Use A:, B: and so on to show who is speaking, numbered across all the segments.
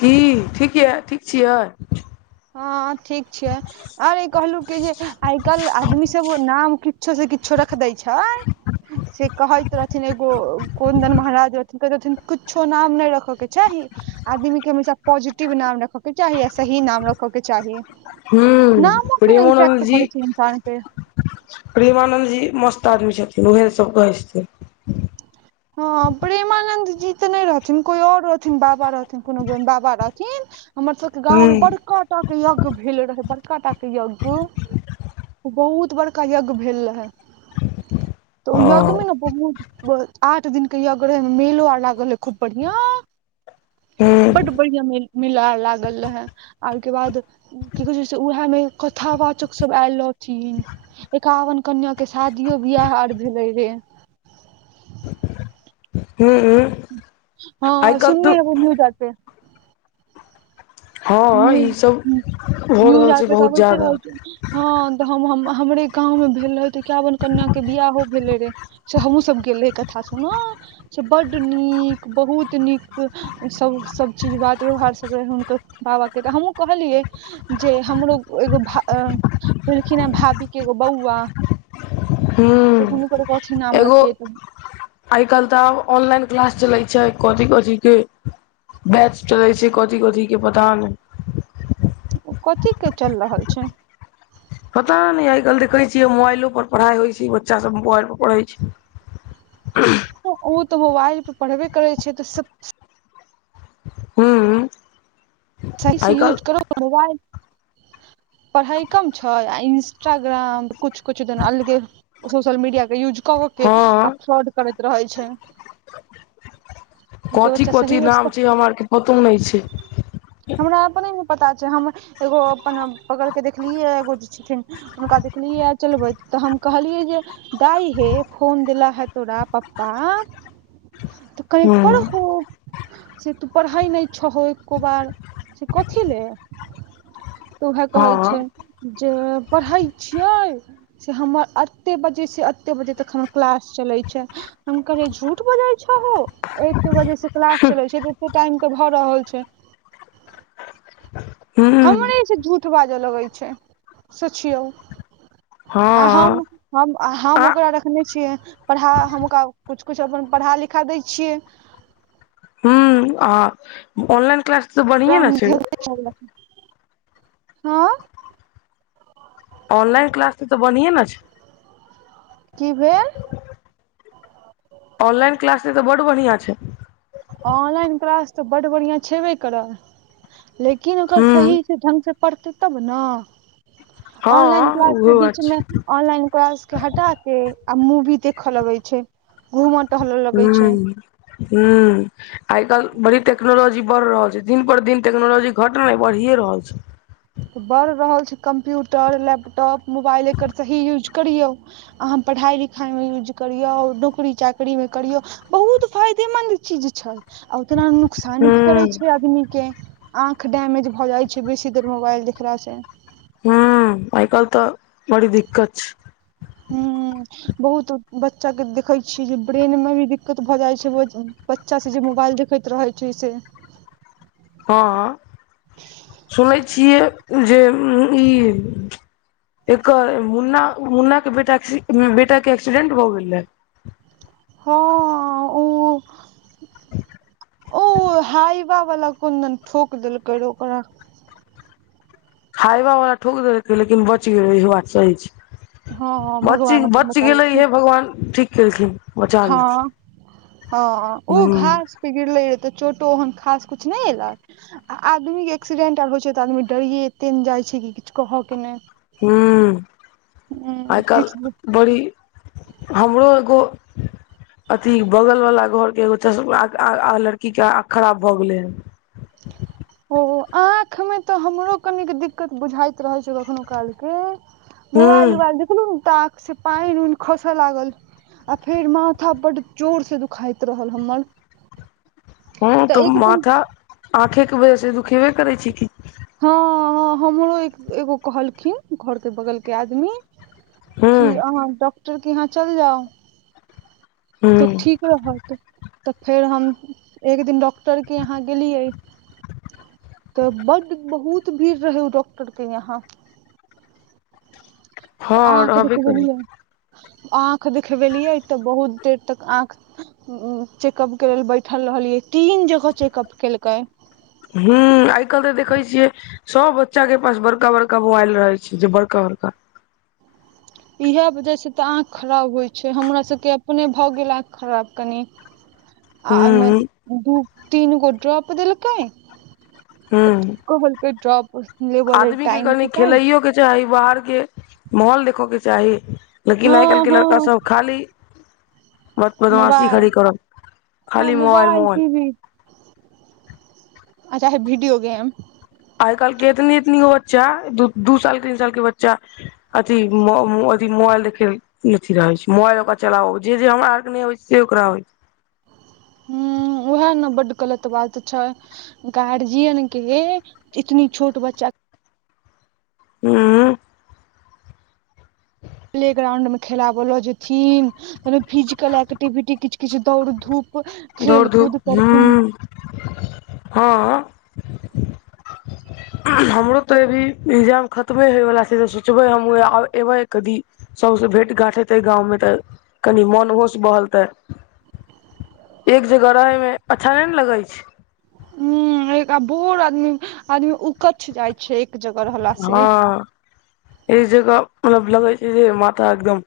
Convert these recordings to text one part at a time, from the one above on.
A: की ठीक या
B: हँ ठीक छियै आर ई कहलहुँ कि जे आइ काल्हि आदमी सब नाम किछो से किछो रख दै छै आय से कहैत रहथिन एगो कुन्दन महाराज रहथिन कहैत रहथिन कुछो नाम नहि रखय के छय आदमी के हमेशा पॉजिटिव नाम रखे के चाही आ सही नाम रखे के चाही
A: हूं
B: नामो केना
A: प्रेमानन्द
B: इफेक्ट
A: जी
B: पड़ै छै इन्सान पे
A: प्रेमानन्द जी मस्त आदमी छथिन उएहे सब कहै छथिन
B: हँ प्रेमानन्द जी तऽ नहि रहथिन कोइ ओर रहथिन बाबा रहथिन कोनो बाबा रहथिन हमर सभके गाँवमे
A: हूं
B: बड़काटाके यज्ञ भेल रहै बड़काटाके यज्ञ बहुत बड़का यज्ञ भेल रहे त
A: ओ
B: यज्ञमे ने बहुत आठ दिन के यज्ञ रहै मेलो आर लागल रहेय खूब बढ़िया
A: हूं
B: बड बढ़िया मेला मेला लागल रहे आ ओहिके बाद की कहे छै से उएह मे कथा वाचक सब आयल रहथिन एकावन कन्या के शादियो बियाह आर भेले रे
A: हूं हूं आइ
B: हँ
A: काल्हि
B: सुननी
A: तऽ
B: हन एगो हमहूँ रखबै
A: हँ
B: न्यूज
A: ईसभ हो
B: न्यूज
A: रहल
B: आर
A: छै
B: पे तऽ
A: बहुत
B: अबैते रहै
A: जादा
B: छै हँ तऽ हम हमरे गाँव मे भेल रहे त इकाबन कन्या के बियाह हो भेलै रे से हमहुँ सब गेले कथा सुनअ बड नीक बहुत नीक सभ सब चीज बात व्यवहार सब रहै हुनकर बाबा तऽ हमहूँ कहलियै जे हमरो एगो भेलखिन हे भाभी के एगो बौआ
A: हूं
B: तऽ हुनकर कथि नाम
A: एगो
B: रखिए त
A: आइ काल्हि तऽ ऑनलाइन क्लास चलै छै कथी कथी के बैच चले छै कथी कथी के पता नइ
B: कथी के चलि रहल छै
A: पता नहि आइ काल्हि देखै छियै मोबाइलोपर पढ़ाइ होइ छै बच्चासभ मोबाइलपर पढ़ै छै [inaudible]
B: ओ तऽ मोबाइल पर पढ़बे करै छै तऽ सब
A: हूं
B: सही
A: आइ
B: से यूज करो
A: काल्हि
B: मोबाइल पढ़ाइ कम छै आ इंस्टाग्राम किछु किछु दन अलगे सोशल मीडियाके यूज कऽ कऽ के आ
A: हँ
B: फ्रॉड करैत रहै छै के
A: कथी
B: बच्चा सही
A: कथी नाम
B: रस्ता
A: छै हमरा आर के पतो नहि छै
B: हमरा अपने ने पता छै हम एगो अपन बगल के देखलियै एगो जे छथिन हुनका देखलियै चलबै तऽ हम कहलियै जे दाइ हे फोन दला है तोरा पप्पा तऽ कनिक
A: हूं
B: पढ़हो से तू पढ़ाइ नहि छहो एको बार से कथि ले तऽ उहै कहै
A: हँ
B: छै जे पढ़ै छियै से हमर एतेक बजेसँ एतेक बजे तक हमर क्लास चलैत छै हम कहलिये झूठ बजा छहो एते बजे से क्लास चले छै तऽ एते टाइम तऽ भऽ रहल छै
A: हूं
B: हमरे से झूठ बाजऽ लगैत छै सोचियौ आ हम
A: हँ
B: हम
A: आ
B: ओकरा रखने छियै पढ़ा हम ओकरा कुछ कुछ अपन पढ़ा लिखा दै छियै
A: हूं आ ऑनलाइन क्लास तऽ बढ़िये ने
B: राम
A: छै
B: धनु चले हँ
A: ऑनलाइन क्लास से तऽ बढ़ियए ने छै
B: की भेल
A: ऑनलाइन क्लास से तऽ बड बढ़िआ छै
B: ऑनलाइन क्लास तऽ बड्ड बढ़िआँ छेबे करत लेकिन ओकर सही
A: हूं
B: सही ठंगसे पढ़ते तब ने
A: हँ
B: ऑनलाइन क्लास के
A: उहो बात
B: बीच मे
A: छै
B: ऑनलाइन ऑनलाइन क्लास हटा के आ मूवी देखऽ लगे छै घूम
A: हू हू आइ काल्हि बड़ी टेक्नोलॉजी बढ़ि रहल छै दिन पर दिन टेक्नोलॉजी घटना बढ़िए रहल छै
B: तऽ बढ़ि रहल छै कम्प्यूटर लैपटॉप मोबाइल एकर सही यूज करियौ अहाँ पढ़ाइ लिखाइमे यूज करियौ नौकरी चाकरीमे करियौ बहुत फायदेमन्द चीज छै आ उतना नुकसान भी करै
A: हूं
B: छै आदमी के आँख डैमेेज भऽ जाइ छै बेसी देर मोबाइल देखला से
A: हू आइ काल्हि तऽ बड़ी दिक्कत छै
B: ह बहुत बच्चा के देखे छियै जे ब्रेन में भी दिक्कत भऽ जाइ छै बच्चा से जे मोबाइल देखैत रहे छै से
A: हँ सुनै छियै जे ई एकर मुन्ना मुन्ना के बेटा बेटा के एक्सीडेंट भऽ गेलै
B: हँ उ उ हाइबा वाला कोनदन ठोक देलकै रहय
A: हाइबा वला ठोक देलकै लेकिन बचि गेलै ई बात सही छै
B: हँ
A: बच
B: भगवान अपन
A: बच
B: बचा लेलखिन
A: गेलेहे भगवान ठीक केलखिन बचा
B: हँ
A: लेलखिन ह
B: गिड़ले रहय तऽ चोटो ओहन खास कुछ नहि एलक आदमी के एक्सीडेंट आर होइ छै तऽ आदमी डरिये एते ने जाइ छै कि किछु कहय के नहि
A: हू
B: उम्म
A: आइ
B: किछु
A: काल्हि बड़ी हमरो एगो अथी बगल वाला घर के एगो च लड़की के आंख खराब भए गेले हे
B: ओ आँखि मे तऽ हमरो कनिक दिक्कत बुझाइत रहैत छै कखनो कालके मोबाइल
A: हूँ
B: उबाइल देखलु तऽ आंख से पानि उनि खसे लागल आ फेर माथा बड जोर से दुखाइत रहल हमर
A: हू तऽ
B: एक दिन
A: माथा आँखे के वजह से दुखेबे करै छी क
B: हँ ह हमरो एगो कहलखिन घरके बगल के आदमी
A: हूँ
B: कि अहाँ डॉक्टरके यहाँ चलि जाउ तऽ
A: हूँ
B: ठीक रहत तऽ फेर हम एक दिन डॉक्टरके यहाँ गेलियै तऽ बड्ड बहुत भीड़ रहै ओ डॉक्टर के यहाँ
A: हँ
B: तऽ आँख
A: रहबे करै
B: देखबेलियै आँख देखबेलियै तऽ बहुत देर तक आँख उ चेकअप कर लेल बैठल रहलियै तीन जगह चेकअप केलकै
A: हू आय काल्हि तऽ देखै छियै सब बच्चा के पास बड़का बड़का मोबाइल रहे छै जे बड़का बड़का
B: इएह वजहसँ तऽ आँखि खराब होय छै हमरा सभके अपने भऽ गेल आँखि खराब कनि आमे
A: हूँ
B: दू तीन को ड्रप देलकैय
A: हू
B: कहलके ड्रप लेबलेल टाइम
A: कनि
B: पर
A: खेलैयो के बाहर के माहौल देखऽ के चाही लेकिन आइ काल्हि
B: हँ
A: के लड़का
B: हँ
A: सब खाली बदमाशी
B: मोबाइल
A: खरी करब
B: हँ
A: खाली मोबइल मोबाइल
B: टी वी आ चाहे वीडियो गेम
A: आय काल्हि के इतनी इतनी हो बच्चा दू साल तीन साल के बच्चा अथी अथी मोबइल देखे अथी रह होइ छै मोबइल ओकरा चला जे हमरा आर के नहि होइ छै से ओकरा होइ छै
B: हु उएह ने बड गलत बात छै गार्जियन के लेल इतनी छोट बच्चा
A: हू
B: प्लेग्राउंड में खेलाब ल जेथिन फिजिकल एक्टिविटी किछु किछु दौड़ धूप
A: दौड़
B: खेल
A: धूप
B: कूद करथिन
A: हूँ हँ हमरो तऽ अभी एग्जाम खतमे होइवला छै तऽ सोचबै हम एबै कथी सभसँ भेँट घाँट हेतै गाँवमे तऽ कनि मोन होश बहलतै एक जगह रहे मे अच्छा नहि ने लगै छै
B: हु एक बोड़ आदमी आदमी उकछ जाय छै एक जगह रहला से
A: हँ एक जगह मतलब लगै छै जे माथा एकदम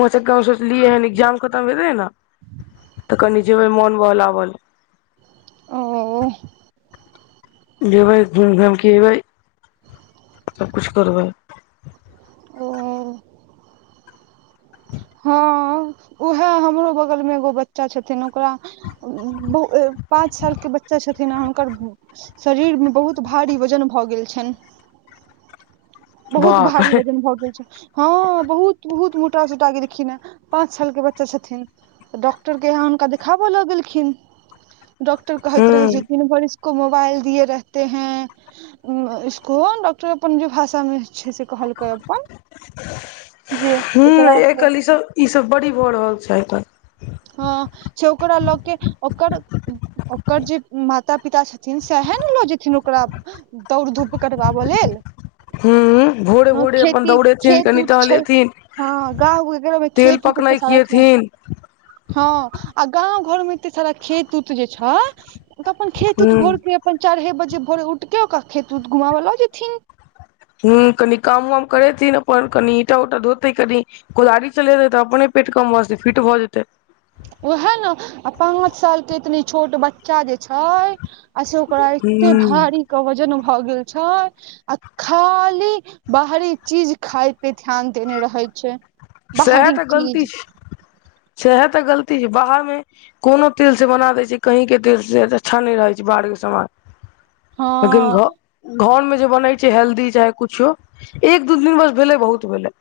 A: उह चक हम सोचलियै हन एग्जाम खतम हेतै ने तऽ कनि जेबै मोन बहलाबल
B: ओ
A: जेबै घूमि घामिके अबै सबकिछु करबै
B: ओ
A: [unintelligible]
B: हँ उएह हमरो बगल मे एगो बच्चा छथिन ओकरा पाँच साल के बच्चा छथिन आ हुनकर शरीर मे बहुत भारी वजन भऽ गेल छनि बहुत
A: बाप
B: भारी
A: रे
B: वजन भऽ गेल छै हँ बहुत बहुत मोटा सोटा गेलखिन ह पाँच साल के बच्चा छथिन तऽ डॉक्टर के यहाँ हुनका देखाबय लगेलखिन डॉक्टर कहैत
A: हूँ
B: रहे छै ती भरि को मोबाइल दिए रहते हैं इसको डॉक्टर के जे अपन भाषा मे छै से कहलकै अपन जे
A: हूँ
B: एकरा
A: आइ
B: से
A: काल्हि ई सब ई सब बड़ी भऽ रहल छै एतऽ
B: हँ छौकरा लऽके ओकर ओकर जे माता पिता छथिन सएहे ने लऽ जेथिन ओकरा दौड़ धूप करबाबऽ लेल
A: हूँ भोरे
B: हँ
A: भोरे अपन
B: खेती
A: दौड़ेथिन
B: खेत
A: कनि
B: उत छै
A: टहलेथिन
B: हँ गाँव घर मे
A: तेल
B: खेत उतऽ एते सारा छै
A: पकनैखियेथिन
B: हँ आ गाँव घर मे एते सारा खेत उत जे छै तऽ अपन खेत उत
A: हूं
B: भोर के अपन चारे बजे भोेरे उठके ओकरा खेत उत घुमवऽ लऽ जेथिन
A: हुँ कनी काम वाम करेथिन अपन कनी ईंटा उंटा धोतै कनी कोदारी चलेतै तऽ अपने पेट कम भऽ जेतै फिट भऽ जेतै
B: उएह ने आ पाँच सालके एतनी छोट बच्चा जे छै आ से ओकरा एतेक
A: हूं
B: भारी के वजन भऽ गेल छै आ खाली बाहरी चीज खाय पे ध्यान देने रहै छै
A: सएह
B: बाहरी
A: तऽ गलती
B: चीज
A: छै सएह तऽ गलती छै बाहरमे कोनो तेल से बना दै छै कहीं के तेल से अच्छा नहि रहै छै बाहर के समान लेकिन
B: हँ
A: घर घर मे जे बनै छै हेल्दी चाहे कुछो एक दू दिन बस भेलै बहुत भेलै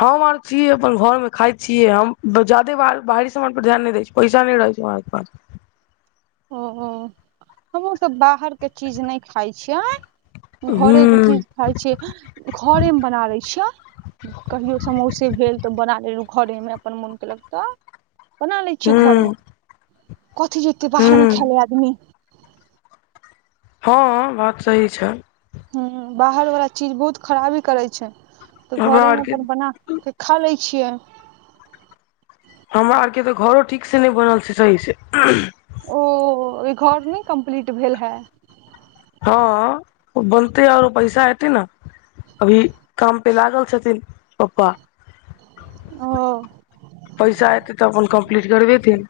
A: हम आर छीय अपन घर मे खाइत छियै हम जादे बाहरी समान पर ध्यान नहि दै छी पैसा नहि रहै छै हमरा आर के पास
B: ओ हमहूँ सब बाहरके चीज नहि खाइ छियै घरेके
A: हूं
B: चीज खाइ छियै घरेमे बना लै छियै कहियो समोसे भेल तऽ बना लेलहुँ घरेमे अपन मोन केलक तऽ बना लै छियै घरमे
A: हूं
B: कथी जेते बाहर
A: हूं
B: मे खेलै आदमी
A: हँ बात सही छै
B: हूँ बाहर वाला चीज बहुत खराबी करे छै तऽ
A: हमरा
B: घरे मे
A: आरके
B: अपन बना खा लै छियै
A: हमरा आर के तऽ घरो ठीक से नहि बनल छै सही से
B: ओ घर नहि कम्प्लीट भेल हे
A: हँ बनतै आओरो पैसा हेतै न अभी काम पे लागल छथिन पप्पा
B: ओ
A: पैसा एतै तऽ अपन कम्प्लीट करबेथिन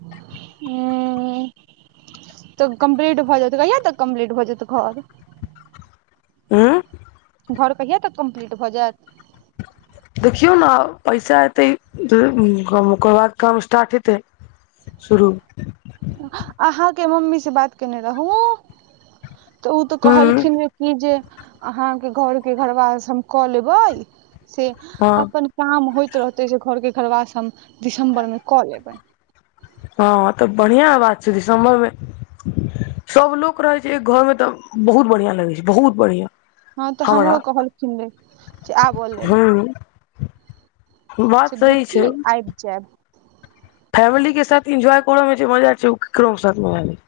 B: हुँ तऽ कम्पलीट भऽ जेतै कहिया तक कम्पलीट हो जेतै घर
A: उँ
B: घर कहिया तक कम्पलीट भऽ जेत
A: देखियौ न पैसा एतै ओकर बाद काम स्टार्ट हेतै शुरू
B: अहाँके मम्मी से बात केने रहू तऽ ओ तऽ
A: हूँ
B: कहलखिन कि जे अहाँके घरके घरवास हम कऽ लेबै से
A: हँ
B: अपन काम होइत रहते से घर के घरबास हम दिसम्बर मे कऽ लेबै
A: हँ तऽ बढ़ियाँ बात छै दिसम्बरमे सभ लोक रहैत छै एक घरमे तऽ बहुत बढ़ियाँ लगै छै बहुत बढ़ियाँ
B: हँ तऽ हमरो कहलखिन रे जे आबऽ लेल
A: हूँ
B: से
A: बात सही छै
B: बुची आइब जेब
A: फैमिली के साथ एन्जॉय करऽ मे जे मजा छै ओ केकरो के साथ मजा नहि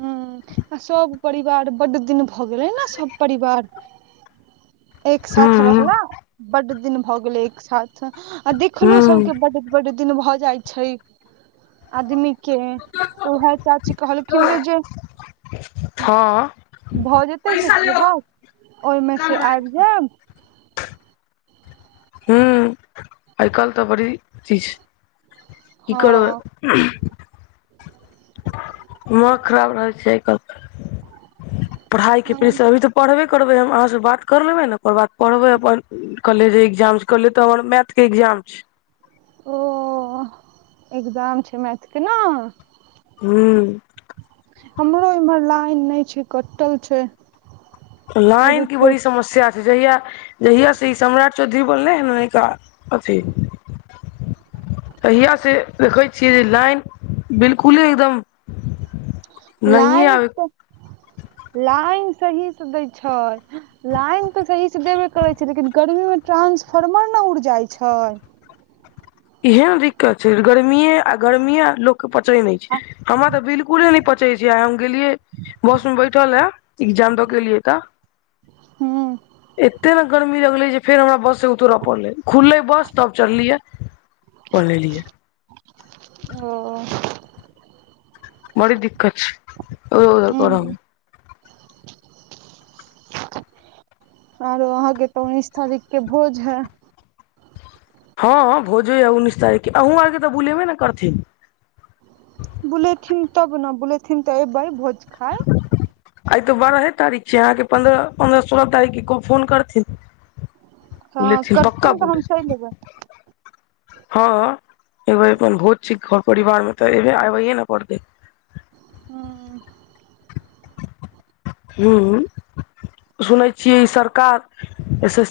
B: हँ आ सब परिवार बड्ड दिन भऽ गेलै ने सब परिवार एक साथ
A: हूं
B: रहला बड्ड दिन भऽ गेलै एक साथ आ देखलो
A: हूं
B: सबके बड्ड बड्ड दिन भऽ जाइ छै आदमी के तऽ उहे चाची कहलखिन रे जे
A: हँ
B: भऽ जेतै से
A: पैसा लेबो
B: घरबास ओइमे
A: काल
B: से
A: मे
B: आब
A: हू आइ काल्हि तऽ बड़ी चीज ई करबै
B: हँ
A: दिमाग खराब रहै छै पढ़ाइ के अभी तऽ पढ़बे करबै हम अहाँ से बात कर लेबै ने ओकर बाद पढ़बै अपन कलहे जे एग्जाम छै कलहे तऽ हमर मैथ के एग्जाम छै
B: ओ एग्जाम छै मैथे के न
A: हू
B: हमरो इमहर लाइन नहि छै कटल छै ओ
A: लाइन
B: जे
A: के
B: छै
A: बड़ी समस्या जहिया जहिया से ई सम्राट चौधरी बनलै ह न नैयका अथी तहिया से देखैत छियै जे लाइन बिल्कुले एक एकदम नहिये
B: लाइन
A: आबे
B: तऽ लाइन सहीसँ दै छै लाइन तऽ सहीसँ देबे करैत छै लेकिन गर्मी मे ट्रानंसफार्मर ने उड़ जाइत छै
A: इहे ने दिक्कत छै गर्मीेये आ गर्मीये लोक के पचय नैय छै हमरा तऽ बिल्कुले ने पचय छै आय हम गेलियै बस में बैठला एग्जाम दऽ के एलियै तऽ
B: हूँ
A: एते ने गर्मी लगले जे फेर हमरा बस से उतरऽ पड़ले खुलले बस तब चढ़लियै लऽ लियै
B: ओ
A: बड़ी दिक्कत छै ओ
B: हूँ
A: गरमे
B: [inaudible] आरो अहाँके तऽ उन्नीस तारीख के भोज है
A: हँ हँ भोजे यऽ उन्ननीस तारीखके अहूँ आरके तऽ बुलेबे न करथिन
B: बुलैथिन तब न बुलैथिन तऽ अबै भोज खैय
A: आइ तऽ बारहे तारीख छै अहाँके पन्द्रह पन्द्रह सोलह तारीखके फोन करथिन
B: हँ
A: बुलेथिन पक्का
B: करथिन तऽ
A: बोल
B: हम चलि एबै
A: हँ एबैय अपन भोज छै घर परिवार मे तऽ आबेये न पड़तै
B: हुं
A: हुं सुनै छियै ई सरकार एस एस